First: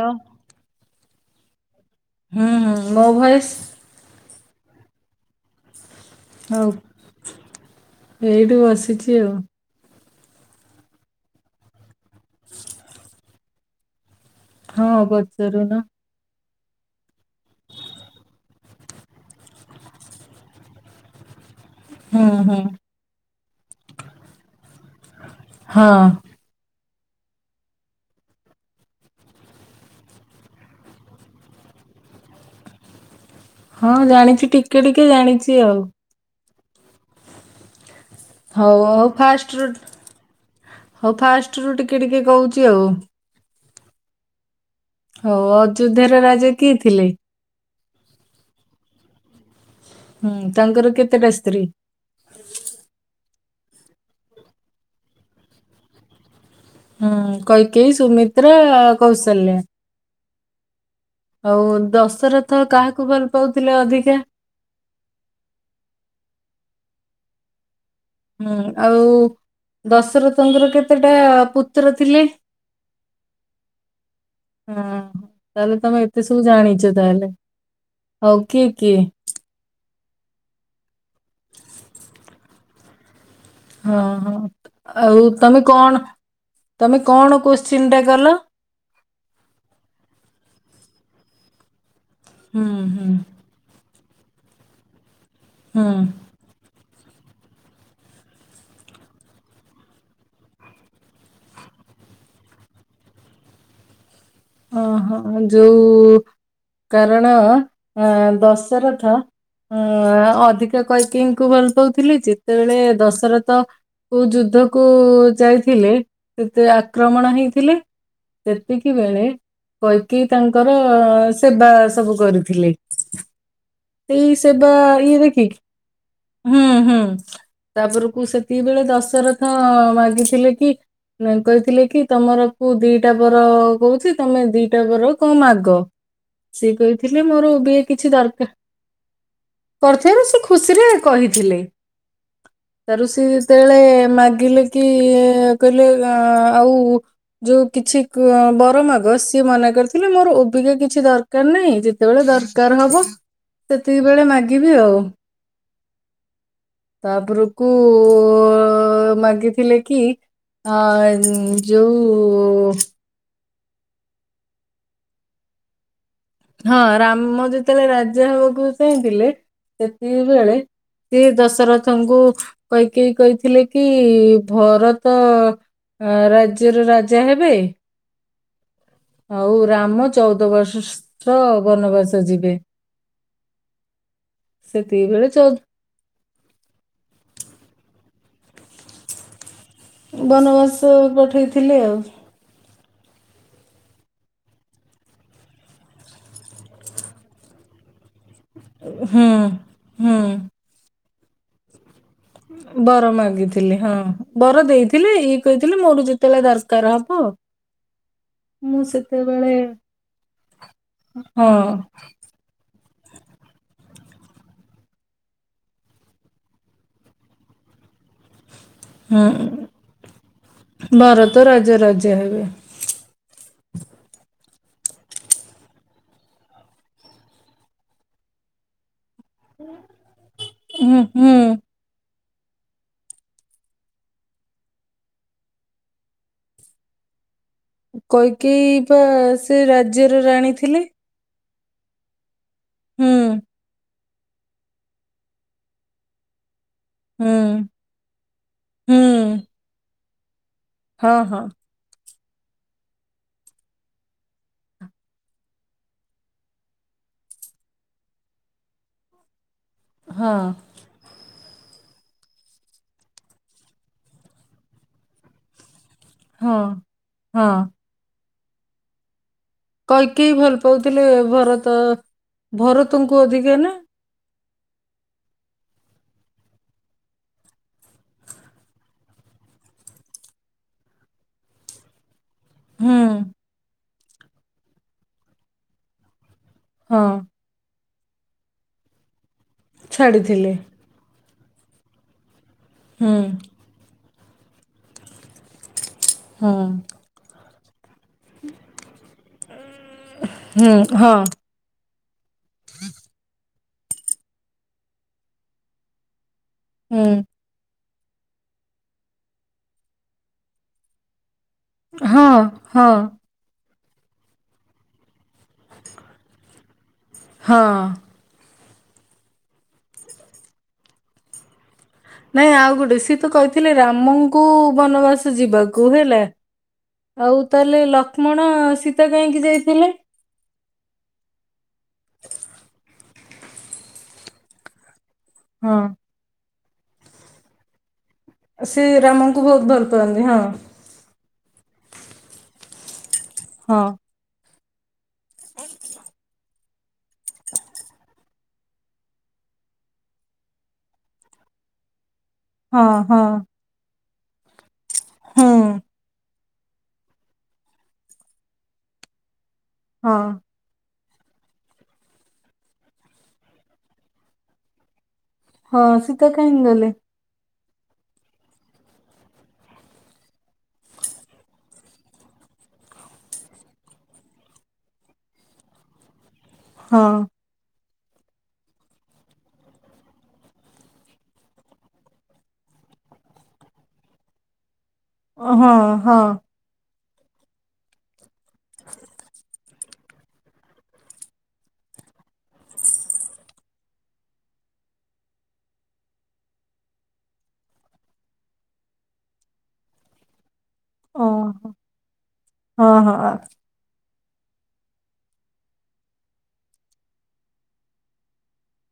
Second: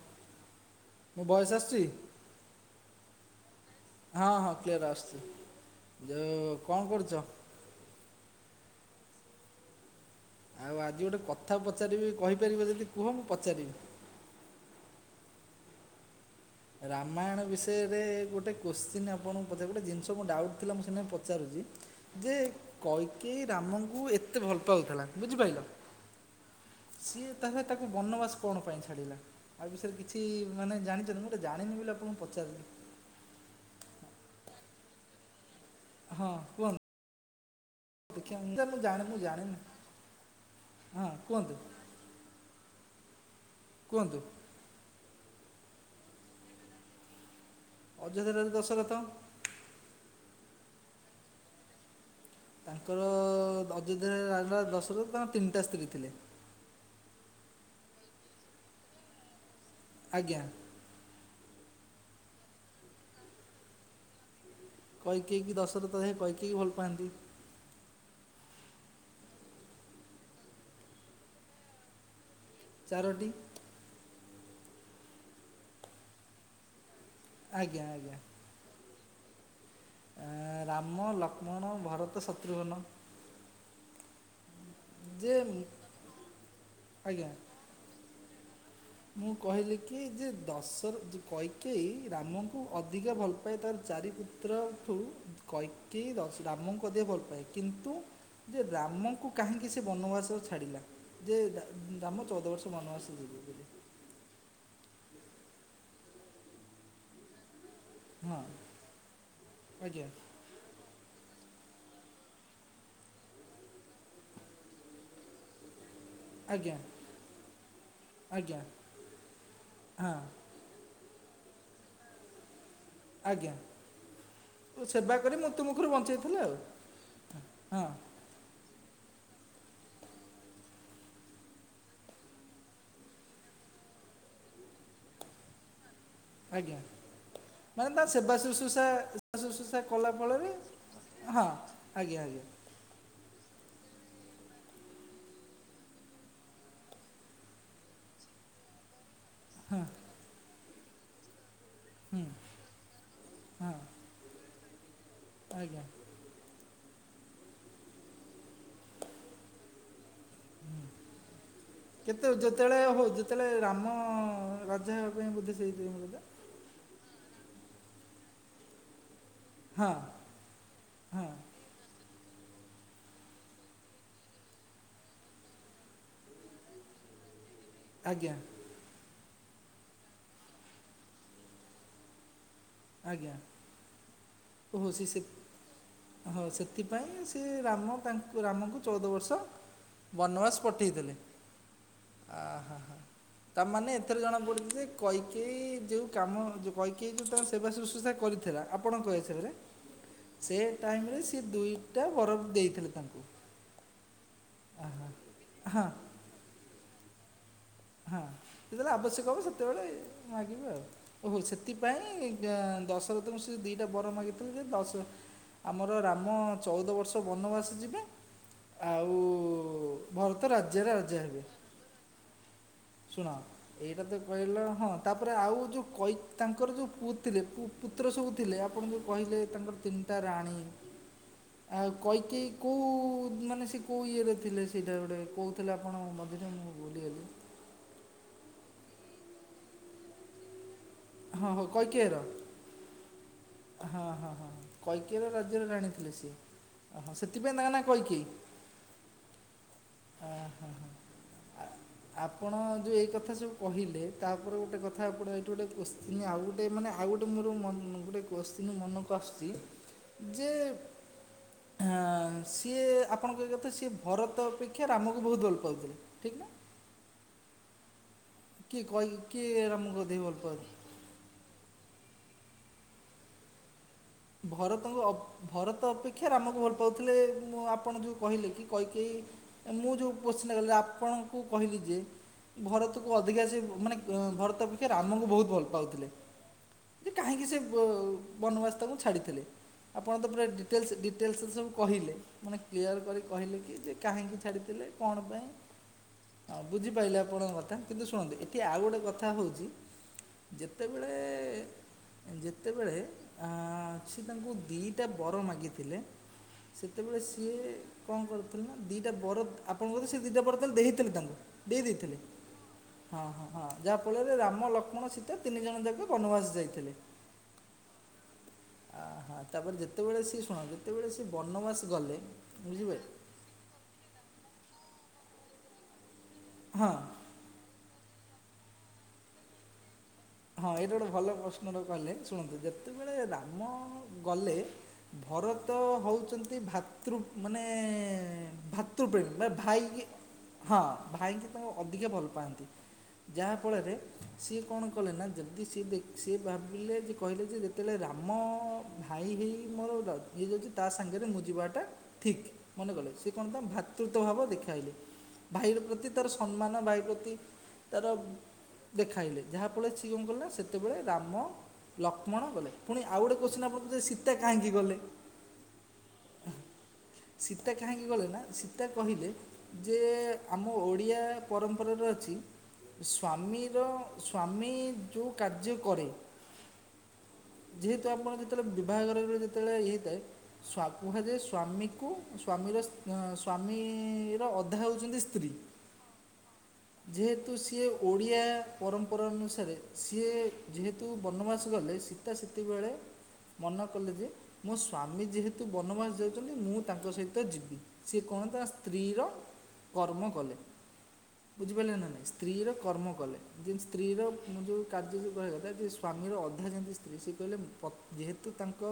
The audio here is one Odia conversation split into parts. ହ୍ୟାଲୋ। ମୋ ଭଏସ ଆସୁଚି? ହୁଁ ହୁଁ। ମୋ ଭଏସ? ହଁ ହଁ କ୍ଲିୟର ଆସୁଚି। ଯୋଉ ହଉ କଣ କରୁଚ। ଏଇଠି ବସିଚି ଆଉ। ଆଉ ଆଜି ଗୋଟେ କଥା ପଚାରିବି କହିପାରିବ ଯଦି କୁହ ମୁଁ ପଚାରିବି। ହଁ ପଚାରୁନ। ରାମାୟଣ ବିଷୟରେ ଗୋଟେ କୋଶ୍ଚିନ୍ ଆପଣଙ୍କୁ ପଚାରିବି। ଗୋଟେ ଜିନିଷ ମୋର ଡାଉଟ୍ ଥିଲା ମୁଁ ସେନାଇଁ ପଚାରୁଚି। ହୁଁ ଯେ ହୁଁ କୈକେଇ ରାମଙ୍କୁ ଏତେ ଭଲ ପାଉଥିଲା ବୁଝିପାଇଲ। ହଁ ସିଏ ତାହେଲେ ତାକୁ ବନବାସ କଣ ପାଇଁ ଛାଡିଲା? ତା ବିଷୟରେ କିଛି ମାନେ ଜାଣିଚନ୍ତି ମୁଁ ଜାଣିନି ବୋଲି ଆପଣଙ୍କୁ ପଚାରିଲି? ହଁ ଜାଣିଛି ଟିକେ ଟିକେ ଜାଣିଛି ଆଉ। ହଁ କୁହନ୍ତୁ? ଦେଖିବା ମୁଁ ମୁଁ ହଉ ଜାଣେ ହଉ ମୁଁ ଜାଣିନି ଫାଷ୍ଟ ରୁ ହଁ ହଉ କୁହନ୍ତୁ ଫାଷ୍ଟରୁୁ ଟିକେ ଟିକେ କହୁଛି ଆଉ। କୁହନ୍ତୁ? ହଉ ଅଯୋଧ୍ୟାର ରାଜା କିଏ ଥିଲେ? ଅଯୋଧ୍ୟାର ରାଜା ଦଶରଥ। ହୁଁ ତାଙ୍କର କେତେଟା ସ୍ତ୍ରୀ। ତାଙ୍କର ଅଯୋଧ୍ୟାରେ ରାଜା ଦଶରଥ ତାଙ୍କର ତିନିଟା ସ୍ତ୍ରୀ ଥିଲେ। ହୁଁ କୈକେଇ ସୁମିତ୍ରା କୌଶଲ୍ୟା। ଆଜ୍ଞା। ହଉ ଦଶରଥ କାହାକୁ ଭଲ ପାଉଥିଲେ ଅଧିକା? କୈକେୟୀ କି ଦଶରଥ ଯାଇଁ କୈକେୟୀ କି ଭଲ ପାଆନ୍ତି। ହୁଁ ଆଉ ଦଶରଥଙ୍କର କେତେଟା ପୁତ୍ର ଥିଲେ? ଚାରୋଟି। ହଁ ତାହେଲେ ତମେ ଏତେ ସବୁ ଜାଣିଛ ତାହେଲେ? ଆଜ୍ଞା ଆଜ୍ଞା। କୈକେଇ କିଏ? ଆ ରାମ ଲକ୍ଷ୍ମଣ ଭରତ ଶତ୍ରୁଘ୍ନ। ହଁ ହଁ ଆଉ ଯେ ତମେ କଣ ତମେ ଆଜ୍ଞା କଣ କୋଶ୍ଚିନ୍ ଟା କଲ? ମୁଁ କହିଲି କି ଯେ ଦଶର କୈକେୟୀ ହୁଁ ରାମଙ୍କୁ ହୁଁ ଅଧିକା ଭଲ ତାର ଚାରିପୁତ୍ରଠୁ ହୁଁ କୈକେୟୀ ଦଶ ରାମଙ୍କୁ ଅଧିକା ଭଲ ପାଏ କିନ୍ତୁ ଯେ ରାମଙ୍କୁ କାହିଁକି ସେ ବନବାସ ଛାଡ଼ିଲା। ଯେ ଦା ଦାମ ଚଉଦ ବର୍ଷ ବନବାସ ଯିବେବୋଲି। ହଁ ହଁ ଯୋଉ କାରଣ ଅ ହଁ ଦଶରଥ ଉଁ ଆଜ୍ଞା ଆ ଅଧିକ ଅଧିକା କୈକେୟୀଙ୍କୁ ଭଲ ପାଉଥିଲି ଯେତେବେଳେ ଦଶରଥ କୋଉ ଯୁଦ୍ଧକୁ ଯାଇଥିଲେ ସେତେ ଆଜ୍ଞା ଆକ୍ରମଣ ହେଇଥିଲେ ଆଜ୍ଞା ସେତିକି ବେଳେ ହଁ କୈକେୟୀ ତାଙ୍କର ସେବା ସବୁ କରିଥିଲେ। ଆଜ୍ଞା। ସେଇ ସେବା ଇଏ କରି ଦେଖିକି ମୃତ୍ୟୁ ମୁଖରୁ ବଞ୍ଚେଇଥିଲେ ଆଉ ହୁଁ ହୁଁ ହଁ ତାପରକୁ ସେ ସେତିକିବେଳେ ଦଶରଥ ମାଗିଥିଲେ କି କହିଥିଲେ କି ତମର କୋଉ ଦିଟା ବର କହୁଛି ତମେ ଦିଟା ବର କଣ ମାଗ। ଆଜ୍ଞା ସିଏ କହିଥିଲେ ମୋର ମାନେ ଅବିକା ତା କିଛି ଦରକା [inaudible] କରିଥିବାରୁ ସେ ଫଳରେ ଖୁସିରେ ହଁ କହିଥିଲେ। ଆଜ୍ଞା ଆଜ୍ଞା ତାରୁ ସିଏ ଯେତେବେଳେ ମାଗିଲେ କି କହିଲେ ଆଉ ଯୋଉ କିଛି କୁ ବର ମାଗ ସେ ସିଏ ମନା କରିଥିଲେ ମୋର ଓବିକା କିଛି ଦରକାର ନାହିଁ ହୁଁ ଯେତେବେଳେ ଦରକାର ହବ ହଁ ସେତିକିବେଳେ ମାଗିବି ଆଉ। ଆଜ୍ଞା। ତାପରକୁ ଅ- ଅ ମାଗିଥିଲେ କି ଆଁ ଯଉ ସେତେଳେ ରାମ ରାଜା ହେବା ପାଇଁ ବୋଧେ ସେଇଥିପାଇଁ ବୋଧେ ହଁ ରାମ ଯେତେବେଳେ ରାଜା ହବାକୁ ଚାହିଁଥିଲେ ହଁ ସେତିକିବେଳେ ଏ ହଁ ଦଶରଥଙ୍କୁ କୈକେଇ କହିଥିଲେ କି ଭରତ ଅ ରାଜ୍ୟର ରାଜା ହେବେ ଆଜ୍ଞା। ଆଉ ରାମ ଚଉଦ ବର୍ଷ ସ୍ତ ବନବାସ ଯିବେ। ଆଜ୍ଞା। ଓହୋ ସେ ସେତିକି ସି ବେଳେ ଚଉ ହଁ ସେଥିପାଇଁ ସେ ରାମ ତାଙ୍କୁ ରାମଙ୍କୁ ଚଉଦ ବର୍ଷ ବନବାସ ପଠେଇଥିଲେ ଆଉ। ଆ-ହା -ହା। ତାମାନେ ଏଥର ଜଣା ପଡୁଛି ଯେ କୈକେୟୀ ଯୋଉ କାମ କୈକେଇ ଯୋଉ ତାଙ୍କ ସେବା ଶୁଶ୍ରୂଷା କରି ଥିଲା ଆପଣଙ୍କ ହୁଁ ହିସାବରେ, ହୁଁ ସେ ଟାଇମ୍ ରେ ସେ ଦୁଇ ଟା ବର ଦେଇଥିଲେ ବର ତାଙ୍କୁ ମାଗିଥିଲେ, ହଁ ବର ଆହା ଦେଇଥିଲେ ଇଏ କହିଥିଲେ ହଁ ମୋର ଯେ ତେଳେ ଦରକାର ହବ ହଁ ଯେତେବେଳେ ଆବଶ୍ୟକ ହବ ସେତେବେଳେ ମାଗିବେ ଆଉ, ଓହୋ ହଁ ସେଥିପାଇଁ ଦଶରଥ ଙ୍କୁ ସେ ଦିଟା ବର ମାଗିଥିଲେ ଯେ ଦଶ ଆମର ରାମ ଚଉଦ ବର୍ଷ ବନବାସ ଯିବେ ଆଉ ହୁଁ ଭରତ ରାଜ୍ୟ ର ରାଜା ହେବେ। ଜା ରଜା ହେବେ। ଶୁଣ ଏଇଟା ତ କହିଲ ହଁ ତାପରେ ଆଉ ଯୋଉ କୈ ତାଙ୍କର ଯୋଉ ପୁଅ ଥିଲେ ପୁ ପୁତ୍ର ସବୁ ଥିଲେ ଆପଣଙ୍କୁ କହିଲେ ତାଙ୍କର ତିନିଟା ରାଣୀ ହୁଁ ହୁଁ ଆଉ କୈକେୟୀ କୋଉ ମାନେ ସେ କୋଉ ଇଏରେ ଥିଲେ ସେଇଟା ଗୋଟେ କହୁଥିଲେ ଆପଣ ମଝିରେ ମୁଁ ଭୁଲିଗଲି କୈକେୟୀ ପା ସେ ରାଜ୍ୟର ରାଣୀ ଥିଲେ। ହଁ ହଉ କୈକେୟୀ ର? ହୁଁ। ହଁ- ହଁ -ହଁଁ କୈକେୟୀ ର ରାଜ୍ୟର ରାଣୀ ଥିଲେ ସିଏ, ହଁ ହୁଁ ସେଥିପାଇଁ ତାଙ୍କ ନା କୈକେୟୀ ହୁଁ ଆ-ହା-ହା ହଁ ହଁ। ଆ ଆପଣ ଯୋଉ ଏଇ କଥା ସବୁ କହିଲେ ତାପରେ ଗୋଟେ କଥା ଆପଣ ଏଇଠି ଗୋଟେ କୋଶ୍ଚିିନ ଆଉ ଗୋଟେ ମାନେ ଆଉ ଗୋଟେ ମୋର ମନେ ଗୋଟେ କୋଶ୍ଚିନ ମନକୁ ଆସୁଛି ହଁ ଯେ ହଁ ସିଏ ଆପଣ କହିବା କଥା ସିଏ ଭରତ ଅପେକ୍ଷା ରାମକୁ ବହୁତ ଭଲ ପାଉଥିଲେ। ଠିକ୍ ନା ହଁ ହଁ। କିଏ କହି କିଏ ର କୈକେୟୀ ଭଲ ପାଉଥିଲେ ଭରତ ଭରତଙ୍କୁ ଅଧିକା ନା। ଭରତଙ୍କୁ ଅ ଭରତ ଅପେକ୍ଷା ରାମକୁ ଭଲ ପାଉଥିଲେ ମୁଁ ଆପଣ ଯୋଉ କହିଲେ କି କୈକେୟୀ ମୁଁ ଯୋଉ କୋଶ୍ଚିନ୍ ଟା କଲି ଆପଣଙ୍କୁ କହିଲି ଯେ ହୁଁ ଭରତକୁ ଅଧିକା ସେ ମାନେ ଭରତ ଅପେକ୍ଷା ରାମଙ୍କୁ ବହୁତ ଭଲ ପାଉଥିଲେ। ହଁ ଯେ କାହିଁକି ସେ ବ ବନବାସ ତାଙ୍କୁ ଛାଡ଼ିଥିଲେ ଆପଣ ତା ପୁରା ଛାଡ଼ିଥିଲେ ଡିଟେ ଟେଲ୍ସ ଡିଟେଲ୍ସ ସବୁ କହିଲେ ମାନେ କ୍ଲିୟର ହୁଁ କରି କହିଲେ କି ଯେ କାହିଁକି ଛାଡ଼ିଥିଲେ କଣ ପାଇଁ, ହୁଁ ହଁ ବୁଝିପାଇଲେ ଆପଣଙ୍କ କଥା? କିନ୍ତୁ ଶୁଣନ୍ତୁ ଏଠି ଆଉ ଗୋଟେ କଥା ହଉଛି ହୁଁ ଯେତେବେଳେ ହଁ ଯେତେବେଳେ ଆଁ ସିଏ ତାଙ୍କୁ ଦିଟା ବର ମାଗିଥିଲେ ହୁଁ ସେତେବେଳେ ସିଏ କଣ କରୁଥିଲେ ନା ଦିଟା ବର ଆପଣଙ୍କ ସେ ଦିଟା ବର ତାହେଲେ ଦେଇଥିଲେ ତାଙ୍କୁ। ଦେଇ ଦେଇଥିଲେ ହଁ। ହଁ ଯାହାଫଳରେ ରାମ ଲକ୍ଷ୍ମଣ ସୀତ ତିନି ଜଣ ଯାକ ବନବାସ ଯାଇଥିଲେ। ହଁ ଆ ହଁ ତାପରେ ଯେତେବେଳେ ସିଏ ଶୁଣ ଯେତେବେଳେ ସେଏ ବନବାସ ଗଲେ ବୁଝିପାରିଲ ଥିଲେ ରାମଙ୍କୁ ବନବାସ ଯିବାକୁ ହେଲା। ହଁ ଆଉ ତାହେଲେ ଲକ୍ଷ୍ମଣ ସୀତ କାହିଁକି ଯାଇଥିଲେ? ହଁ ଏଇଟା ଗୋଟେ ଭଲ ପ୍ରଶ୍ନଟେ କଲେ। ଶୁଣନ୍ତୁ ଯେତେବେଳେ ରାମ ଗଲେ ଭରତ ହଁ। ହହୋଉଛନ୍ତି ଭାତୃ ମାନେ ସେ ଭାତୃପ୍ରେମୀ ରାମଙ୍କୁ ମାନେ ବହୁତ ଭାଇ ଭଲ ପାଆନ୍ତି ହଁ ଭାଇଙ୍କ ଙ୍କୁ ଅଧିକା ଭଲ ପାଆନ୍ତି। ହଁ। ଯାହାଫଳରେ ସିଏ କଣ କଲେ ନା ଯଦି ସିଏ ଦେ ସିଏ ଭାବିଲେ ଯେ କହିଲେ ଯେ ଯେତେବେଳେ ରାମ ଭାଇ ହେଇ ମୋର ଇଏ ଯଦି ତା ସାଙ୍ଗରେ ମୁଁ ଯିବାଟା ଠିକ୍। ମନେ ହଁ କଲେ ହଁ ସେ କଣ ତ ଭ୍ରାତୃତ ଭାବ ଦେଖାଇଲେ ହୁଁ। ଭାଇଙ୍କ ପ୍ରତି ତାର ସ ସମ୍ମାନ ଭାଇ ପ୍ରତି ତାର ଦେଖାଇଲେ ଯାହାଫଳରେ ସିଏ କଣ ହଁ। କଲେ ନା ସେ ସେତେବେଳେ ରାମ ଲକ୍ଷ୍ମଣ ଗଲେ। ପୁଣି ଆଉ ଗୋଟେ କୋଶ୍ଚିନ ଆପଣଙ୍କର ଯେ ସୀତା କାହିଁକି ଗଲେ? ହଁ ସୀତା କାହିଁକି ଗଲେ? ସୀତା କାହିଁକି ଗଲେ ନା ସୀତା କହିଲେ ଯେ ଆମ ଓଡ଼ିଆ ପରମ୍ପରାରେ ଅଛି ସ୍ୱାମୀର ସ୍ଵାମୀ ଯୋଉ କାର୍ଯ୍ୟ କରେ। ହଁ ଯେହେତୁ ଆପଣ ଯେତେବେଳେ ବିବାହ ଘର ଯେତେବେଳେ ହେଇଥାଏ। ସ୍ବା କୁହାଯାଏ ସ୍ଵାମୀକୁ ସ୍ଵାମୀ ର ସ ସ୍ଵାମୀର ଅଧା ହେଉଛନ୍ତି ସ୍ତ୍ର ଓ ହଁ ହଁ ଯେହେତୁ ସିଏ ଓଡ଼ିଆ ପରମ୍ପରା ଅନୁସାରେ ସିଏ ଯେହେତୁ ବନବାସ ଗଲେ। ସୀତା ସେତେବେଳେ ମନେ କଲେ ଯେ ମୋ ସ୍ଵାମୀ ଯେହେତୁ ବନବାସ ଯାଉଛନ୍ତି ମୁଁ ତାଙ୍କ ସହିତ ଯିବି। ସିଏ କଣ ତା ସ୍ତ୍ରୀର କର୍ମ କଲେ। ଓହୋ। ବୁଝିପାରିଲେ ନା ନାଇଁ? ସ୍ତ୍ରୀ ର ହଁ କର୍ମ ହଁ ହଁ, କଲେ। ଯେ ସ୍ତ୍ରୀର ମୁଁ ଯେଉଁ କାର୍ଯ୍ୟ କୁ କୁହାଗଲା ଯେ ସ୍ୱାମୀର ଅଧା ଯେମିତି ସ୍ତ୍ରୀ ସିଏ କହିଲେ ପ ଯେହେତୁ ତାଙ୍କ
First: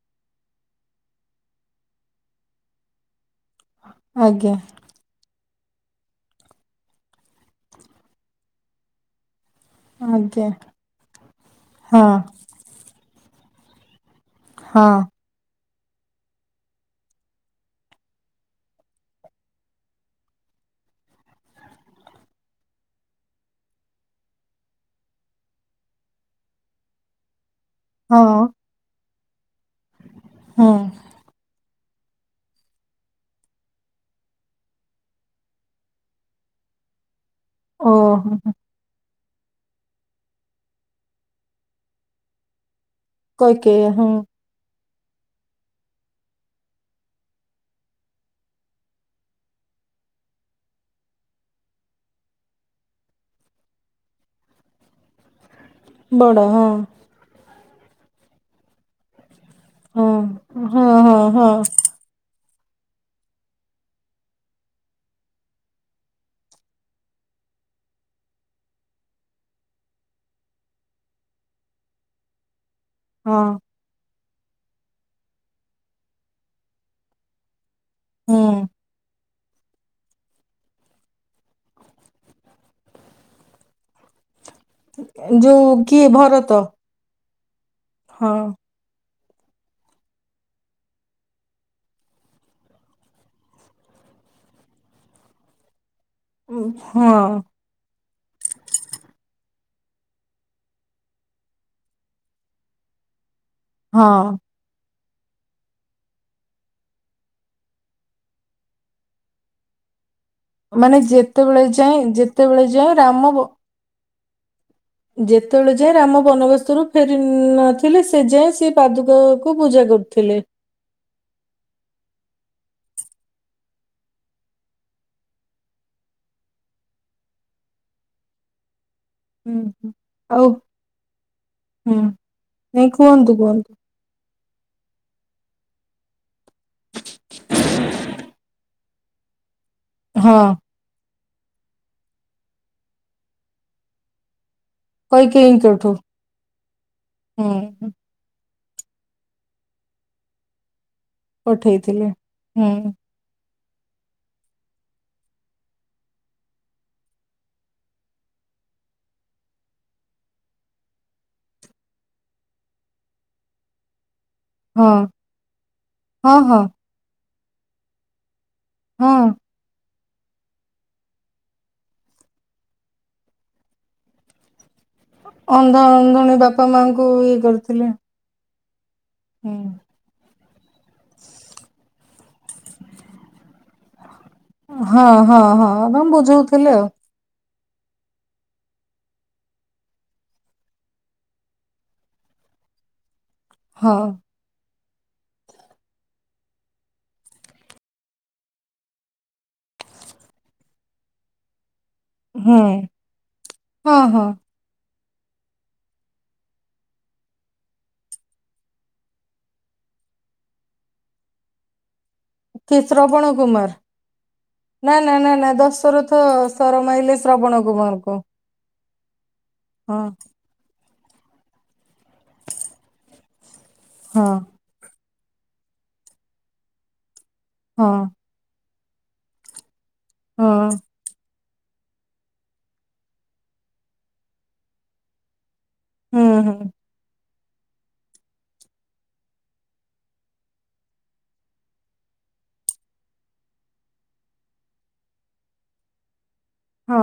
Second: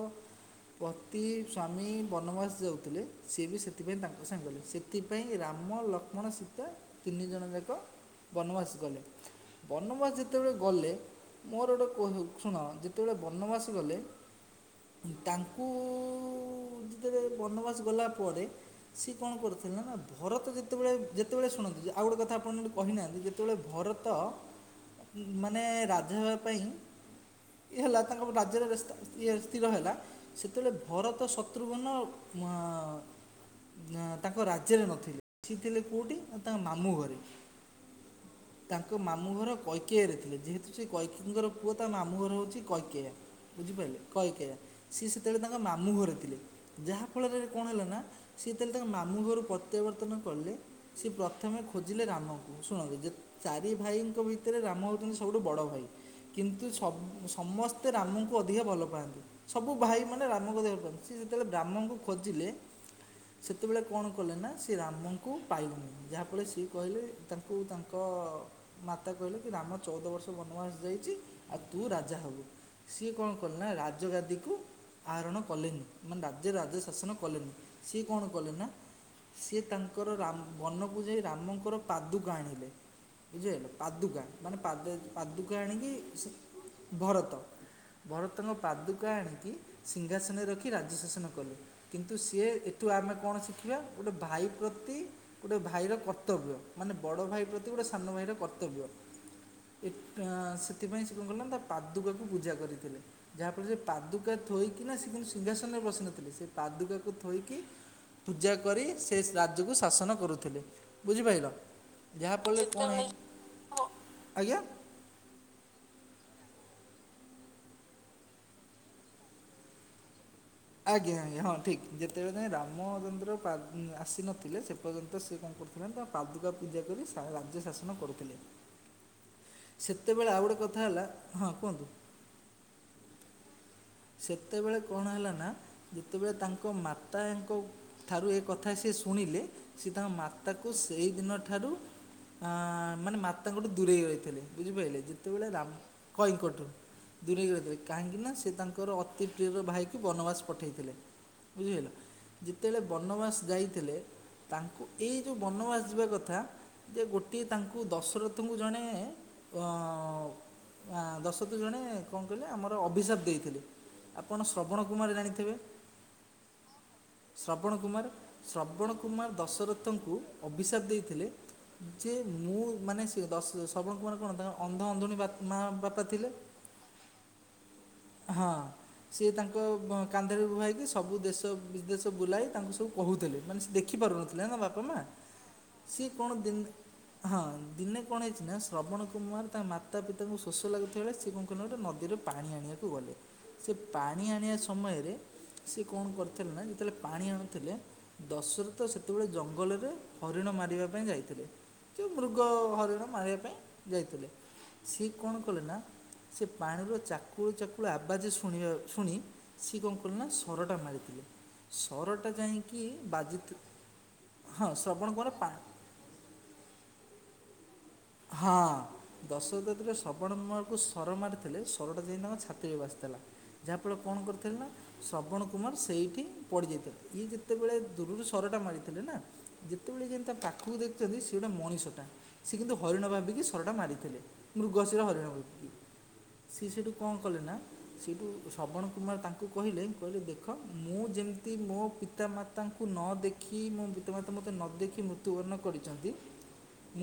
ପତି ସ୍ୱାମୀ ବନବାସ ଯାଉଥିଲେ ସିଏ ବି ସେ ଥିପାଇଁ ତାଙ୍କୁ ଆଜ୍ଞା ସାଙ୍ଗରେ ସେ ସେଥିପାଇଁ ରାମ ଲକ୍ଷ୍ମଣ ସୀତା ତିନି ଜଣ ଯାଙ୍କ ବନବାସ ଗଲେ। ବନବାସ ଆଜ୍ଞା ଯେତେବେଳେ ଗଲେ ମୋର ଗୋଟ ହଁ କୋ ଶୁଣ ଯେତେବେଳେ ବନବାସ ଗଲେ ହଁ ତାଙ୍କୁ ଯେତେବେଳେ ବନବାସ ଗଲା ପରେ ସିଏ କଣ କରୁଥିଲେ ନା ଭରତ ଯେତେବେଳେ ଯେତେବେଳେ ଶୁଣନ୍ତୁ ଯେ ଆଉ ଗୋଟେ କଥା ଆପଣ ଯୋେ କହିନାହାନ୍ତି ଯେ ତବେଳେ ଭରତ ମାନେ ରାଜା ହେବା ପାଇଁ ଇଏ ହେଲା ତାଙ୍କ ହଁ ରାଜ୍ୟରେ ବ୍ୟସ୍ତା ଇଏ ସ୍ଥିର ହେଲା ହୁଁ ସେତେବେଳେ ଭରତ ଶତ୍ରୁଘନ ଆଁ ଆଁ ତାଙ୍କ ରାଜ୍ୟରେ ନଥିଲେ। ସି ଥିଲେ କୋଉଠି ନା ତାଙ୍କ ମାମୁଁ ଘରେ। ଓ ହୋ ତାଙ୍କ ମାମଁ ଘର କୈକିୟରେ ଥିଲେ ଯେହେତୁ ସେ କୈକିଙ୍କର ପୁଅ ତାଙ୍କ ମାମୁଁ ଘର ହେଉଛି କୈକେୟା। କୈକେୟୀ ବୁଝିପାରିଲେ ହଁ କୈକିୟ ସିଏ ସେତେବେଳେ ତାଙ୍କ ମାମୁଁ ଘରେ ଥିଲେ। ଯାହାଫଳରେ କଣ ହେଲା ନା ସିଏ ତାହେଲେ ତାଙ୍କ ମାମୁଁ ଘରୁ ପ୍ରତ୍ୟାବର୍ତ୍ତନ କଲେ ସିଏ ପ୍ରଥମେ ଖୋଜିଲେ ରାମକୁ ଶୁଣନ୍ତୁ ଯେ ଚାରି ଭାଇଙ୍କ ଭିତରେ ତରେ ରାମ ହେଉଛନ୍ତି ସବୁଠୁ ବଡ଼ ଭାଇ ବଡ କିନ୍ତୁ ହଁ। ସମ ସମସ୍ତ ତେ ରାମଙ୍କୁ ଅଧିକ ଭଲ ପାଆନ୍ତି। ସବୁ ହଁ ଭାଇମାନେ ରାମକୁ ଦେହ ହଁ ପ୍ରତି ସେ ହଁ ଯେତେବେଳେ ହଁ ରାମଙ୍କୁ ଖୋଜିଲେ ସେତେବେଳେ କଣ କଲେ ନା ସେ ରାମଙ୍କୁ ପାଇଲେନି ଯାହାଫଳରେ ସିଏ କହିଲେ ତାଙ୍କୁ ତାଙ୍କ ମାତା କହିଲେ କି ରାମ ଚଉଦ ବର୍ଷ ବନବାସ ଯାଇଛି ଆଉ ତୁ ରାଜା ହବୁ। ସିଏ କଣ ହଁ କଲେ ନା ରାଜଗାଦିକୁ ଆହରଣ କଲେନି, ମାନେ ରାଜ୍ୟରେ ରାଜ ଶାସନ କଲେନି। ସିଏ କଣ କଲେ ହୁଁ ନା ସିଏ ତାଙ୍କର ରା ବନକୁ ଯାଇ ରାମଙ୍କର ପାଦୁକ ଆଣିଲେ ବୁଝିିହେଲା। ପାଦୁକା ମାନେ ପା ପାଦୁକା ଯୋଉ ଆଣିକି କିଏ ଭରତ ଭରତ। ହଁ ଭରତଙ୍କ ପାଦୁକା ଆଣିକି ସିଂହାସନରେ ରଖି ରାଜ୍ୟ ଶାସନ କଲେ। କିନ୍ତୁ ସିଏ ଏଠୁ ଆମେ କଣ ଶିଖିବା ଗୋଟେ ଭାଇ ପ୍ରତି ଗୋଟେ ଭାଇର କ କର୍ତ୍ତବ୍ୟ ଉଁ, ମାନେ ହଁ ବଡ଼ ଭାଇ ପ୍ରତି ଗୋଟେ ସାନ ଭାଇର କର୍ତ କର୍ତ୍ତବ୍ୟ ଆଁ ସେଥିପାଇଁ ସେ କଣ କଲେନା ତା ପାଦୁକାକୁ ପୂଜା କରିଥିଲେ। ଯାହାଫଳରେ ସେ ପାଦୁକା ହଁ ଥୋଇକିନା ସେ କିନ୍ତୁ ସିଂହାସନରେ ବସି ନଥିଲେ ସେ ପାଦୁକାକୁ ଥୋଇକି ପୂଜା କରି ସେ ରାଜ୍ୟକୁ ଶାସନ କରୁଥିଲେ। ମାନେ ବୁଝିପାରିଲ ଯେତେବେଳେ ଯାଏଁ ଯାହାଫଳରେ ଯେତେବେଳେ କ'ଣ ଯାଏଁ ରାମ ଆଜ୍ଞା? ଯେତେବେଳେ ଯାଏ ରାମ ବନବାସରୁ ଫେରି ନଥିଲେ ସେ ଯାଏଁ ସେ ପାଦୁକକୁ ପୂଜା କରୁଥିଲେ। ଆଜ୍ଞା ଆଜ୍ଞା ହଁ ଠିକ ଯେତେବେଳେ ଯାଏ ରାମଚନ୍ଦ୍ର ପା ଆସିନଥିଲେ ସେ ପର୍ଯ୍ୟନ୍ତ ସେ କଣ କରୁ ତାଙ୍କ ପାଦୁକା ପୂଜା କରି ରାଜ୍ୟ ଶାସନ କରୁଥିଲେ। ହୁଁ ହୁଁ। ସେତେବେଳେ ଆଉ ଗୋଟେ କଥା ହେଲା, ହଁ କୁହନ୍ତୁ? ହୁଁ ନାଇଁ କୁହନ୍ତୁ କୁହନ୍ତୁ? ସେତେବେଳେ କଣ ହେଲା ନା ଯେତେବେଳେ ତାଙ୍କ ତାଙ୍କ ମାତାଙ୍କ ଠାରୁ ଏ କଥା ସେ ଶୁଣିଲେ ସେ ତାଙ୍କ ହଁ ମାତା ତ ସେଇ ଦିନ ଠାରୁ ଆଁ ମାନେ ମାତାଙ୍କଠୁ ଦୂରେଇ ରହିଥିଲେ। ବୁଝିପାରିଲେ ଯେତେବେଳେ ରାମ କୈକେୟୀଙ୍କଠୁ କଇଙ୍କଠୁ ଦୂରେଇକି ରହିଥିଲେ ହୁଁ କାହିଁକି ନା ସେ ତାଙ୍କ ଙ୍କର ଅତି ପ୍ରିୟର ଭାଇକୁ ବନବାସ ପଠାଇଥିଲେ। ବୁଝିହେଲା ପଠେଇଥିଲେ ହୁଁ ଯେତେବେଳେ ବନବାସ ଯାଇଥିଲେ ତାଙ୍କୁ ଏଇ ଯୋଉ ବନବାସ ଯିବା କଥା ଯେ ଗୋଟିଏ ତାଙ୍କୁ ଦଶରଥଙ୍କୁ ଜଣେ ଅ ଆ ଦଶରଥଙ୍କୁ ଜଣେ କଣ କହିଲେ ଆମର ଅଭିଶାପ ଦେଇଥିଲେ। ଆପଣ ଶ୍ରବଣ ହଁ କୁମାର ଜାଣିଥିବେ? ହଁ ହଁ ଶ୍ରବଣ କୁମାର ଶ୍ରବଣ କୁମାର ହଁ ଦଶରଥଙ୍କୁ ଅଭିଶାପ ଦେଇଥିଲେ ଯେ ମୁଁ ମାନେ ସେ ଦଶ ଶ୍ରବଣ କୁମାର କଣ ତାଙ୍କ ଅନ୍ଧ ଅନ୍ଧୁଣୀ ବା ଅନ୍ଧ ଅନ୍ଧୁଣୀ ବାପା ମାଙ୍କୁ ଇଏ କରିଥିଲେ। ହଁ। ସିଏ ତାଙ୍କ ହୁଁ କାନ୍ଧରେ ବୁହାଇକି ସବୁ ଦେଶ ବିଦେଶ ବୁଲାଇ ତାଙ୍କୁ ସବୁ କହୁଥିଲେ। ମାନେ ସେ ଦେ ଦେଖିପାରୁନଥିଲେ ନା ବାପା ମା ହଁ, ହଁ, ହଁ ସିଏ ତାଙ୍କୁ କଣ ଦିନ ବୁଝଉଥିଲେ ଆଉ। ହଁ ଦିନେ କଣ ହେଇଛି ନା ଶ୍ରବଣ କୁମାର ତାଙ୍କ ମାତା ପିତାଙ୍କୁ ଶୋଷ ଲାଗୁଥିବା ବେଳେ ସିଏ କଣ କଲେ ଗୋଟେ ନଦୀରେ ପାଣି ଆଣିବାକୁ ଗଲେ, ସେ ହଁ, ପାଣି ଆଣିବା ସମୟରେ ସେ କଣ କରିଥିଲେ ନା ଯେତେବେଳେ ପାଣି ଆଣୁଥିଲେ ଦଶରଥ ସେତେବେଳେ ଜଙ୍ଗଲରେ ହରିଣ ମାରିବା ପାଇଁ ଯାଇଥିଲେ। କି ମୃଗ ହୁଁ, ହରିଣ ମାରିବା ପାଇଁ ହଁ, ହଁ ଯାଇଥିଲେ। ସିଏ କଣ କଲେ ନା ସେ ପାଣିର ଚାକୁଳୁ ଚାକୁଳୁ ଆବାଜ ସ ଶୁଣିବା ଶୁଣି ସିଏ କଣ କଲେ ନା ସରଟା ଭାରିଥିଲେ। ସର ଟା କି ଯାଇଁକି ଶ୍ରବଣ ବାଜିଥି କୁମାର। ନା ନା ନା ନା ଦଶରଥ ସର ମାଇଲେ ଶ୍ରବଣ କୁମାରଙ୍କୁ। ହଁ ଦଶରଥ ଯେତବେଳେ ଶ୍ରବଣ କୁମାର କୁ ସର ମାରିଥିଲେ, ସର ଟା ଯାଇ ତାଙ୍କ ଛାତିରେ ବାଜିଥିଲା। ଯାହା ଫଳରେ କଣ ହଁ, କରିଥିଲେ ନା ଶ୍ରବଣ କୁମାର ସେଇଠି ପଡ଼ିଯାଇଥିଲା। ଇଏ ଯେତେବେଳେ ହଁ, ଦୂରରୁ ସର ଟା ମାରିଥିଲେ ନା ଯେତେବେଳେ ଯାଇଁ ତା ହଁ, ପାଖକୁ ଦେଖିଚନ୍ତି ସେଟା ମଣିଷଟା। ସେ କିନ୍ତୁ ହରିଣ ଭାବିକି ସରଟା ମାରିଥିଲେ। ମୃଗଶିର ହରିଣ ଭାବିକି ହୁଁ, ହୁଁ, ସିଏ ସେଠୁ କଣ କଲେ ନା ସେଇଠୁ ଶ୍ରବଣ କୁମାର ତାଙ୍କୁ କହିଲେ କହିଲେ ଦେଖ ମୁଁ ଯେମିତି ମୋ ପିତାମାତ ତାଙ୍କୁ ନଅଦେଖି ମୋ ପିତାମାତା ମୋତେ ନ ଦେଖି ମୃତ୍ୟୁ ବରଣ କରିଚନ୍ତି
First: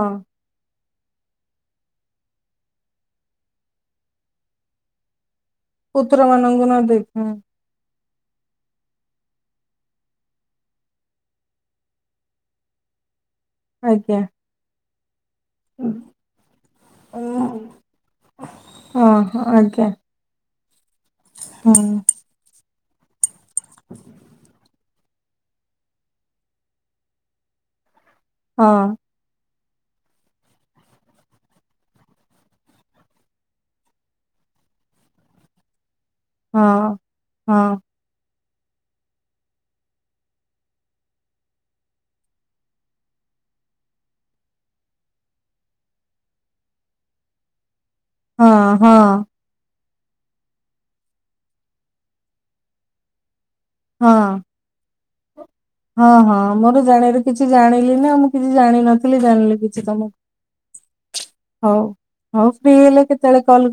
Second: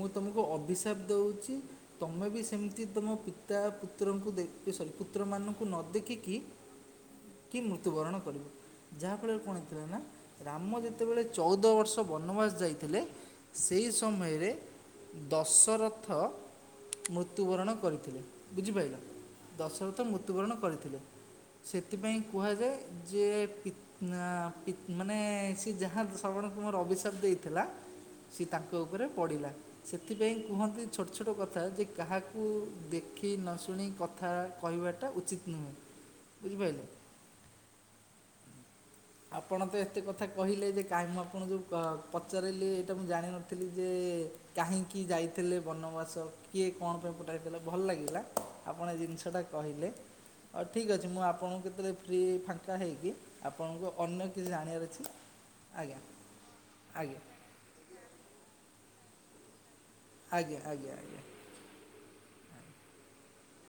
ମୁ ତୁମକୁ ମୁଁ ଅଭିଶାପ ଦଉଚି ତମେ ବି ସେମିତି ତମ ପିତା ପୁତ୍ରଙ୍କୁ ଦେଖ ସରି ପୁତ୍ର ମାନଙ୍କୁ କୁ ନ ଦେଖିକି ପୁତ୍ରମାନଙ୍କୁ ନ ଦେଖି ହୁଁ, କି ମୃତ୍ୟୁବରଣ କରିବ। ଯାହାଫଳରେ କଣ ହେଇଥିଲା ନା, ରାମ ଯେତେବେଳେ ଚଉଦ ବର୍ଷ ବନବାସ ଯାଇଥିଲେ ସେଇ ଆଜ୍ଞା। ସମୟରେ ଉଁ, ଦଶରଥ ମୃତ୍ୟୁବରଣ କରିଥିଲେ। ବୁଝିପାଇଲ। ଓ ହୋ ଆଜ୍ଞା। ତ୍ୟୁବରଣ କରିଥିଲେ। ହୁଁ, ସେଥିପାଇଁ କୁହାଯାଏ ଯେ ପି ଆ ପିତ୍ ମାନେ ସିଏ ଯାହା ଶ୍ରବଣ କୁମାର ଅଭିଶାପ ଦେଇଥିଲା ସେ ତାଙ୍କ ହଁ, ଉପରେ ପଡ଼ିଲା। ସେଥିପାଇଁ କୁହନ୍ତି ଛୋଟ ଛୋଟ କଥା ଯେ କାହାକୁ ଦେଖି ନ ଶୁଣି କଥା କହିବା ଟା ଉଚିତ ନୁହେ। ବୁଝିପାଇଲେ। ହଁ, ହଁ, ଆପଣ ତ ଏତେ କଥା କହିଲେ ଯେ କାହିଁ ମୁଁ ଆପଣଙ୍କୁ ପ ପଚାରିଲି ଏଇଟା ମୁଁ ଜାଣିନଥିଲି ଯେ କାହିଁକି ଯାଇଥିଲେ ବନବାସ? କିଏ କଣ ପାଇଁ ପଠାଇଥିଲା ଭଲ ଲାଗିଲା। ହଁ, ହଁ, ଆପଣ ଏ ଜିନିଷଟା କହିଲେ ହଉ ଠିକ୍ ଅଛି ମୁଁ ଆପଣଙ୍କୁ କେତେବେଳେ ଫ୍ରି ଫାଙ୍କା ହେଇକି ଆପଣଙ୍କୁ ଅନ୍ୟ ହଁ। କିଛି ଜାଣିବାର ଅଛି ଆଜ୍ଞା ହଁ ହଁ ମୋର ଜାଣିବାରେ ଆଜ୍ଞା କିଛି ଜାଣିଲି ନାଉ ମୁଁ କିଛି ଜାଣିନଥିଲି ଜାଣିଲି କିଛି ତମକୁ। ଆଜ୍ଞା ଆଜ୍ଞା ଆଜ୍ଞା। ହଉ ହଉ ଫ୍ରି ହେଲେ କେତେବେଳେ କଲ୍ କରି ହଁ।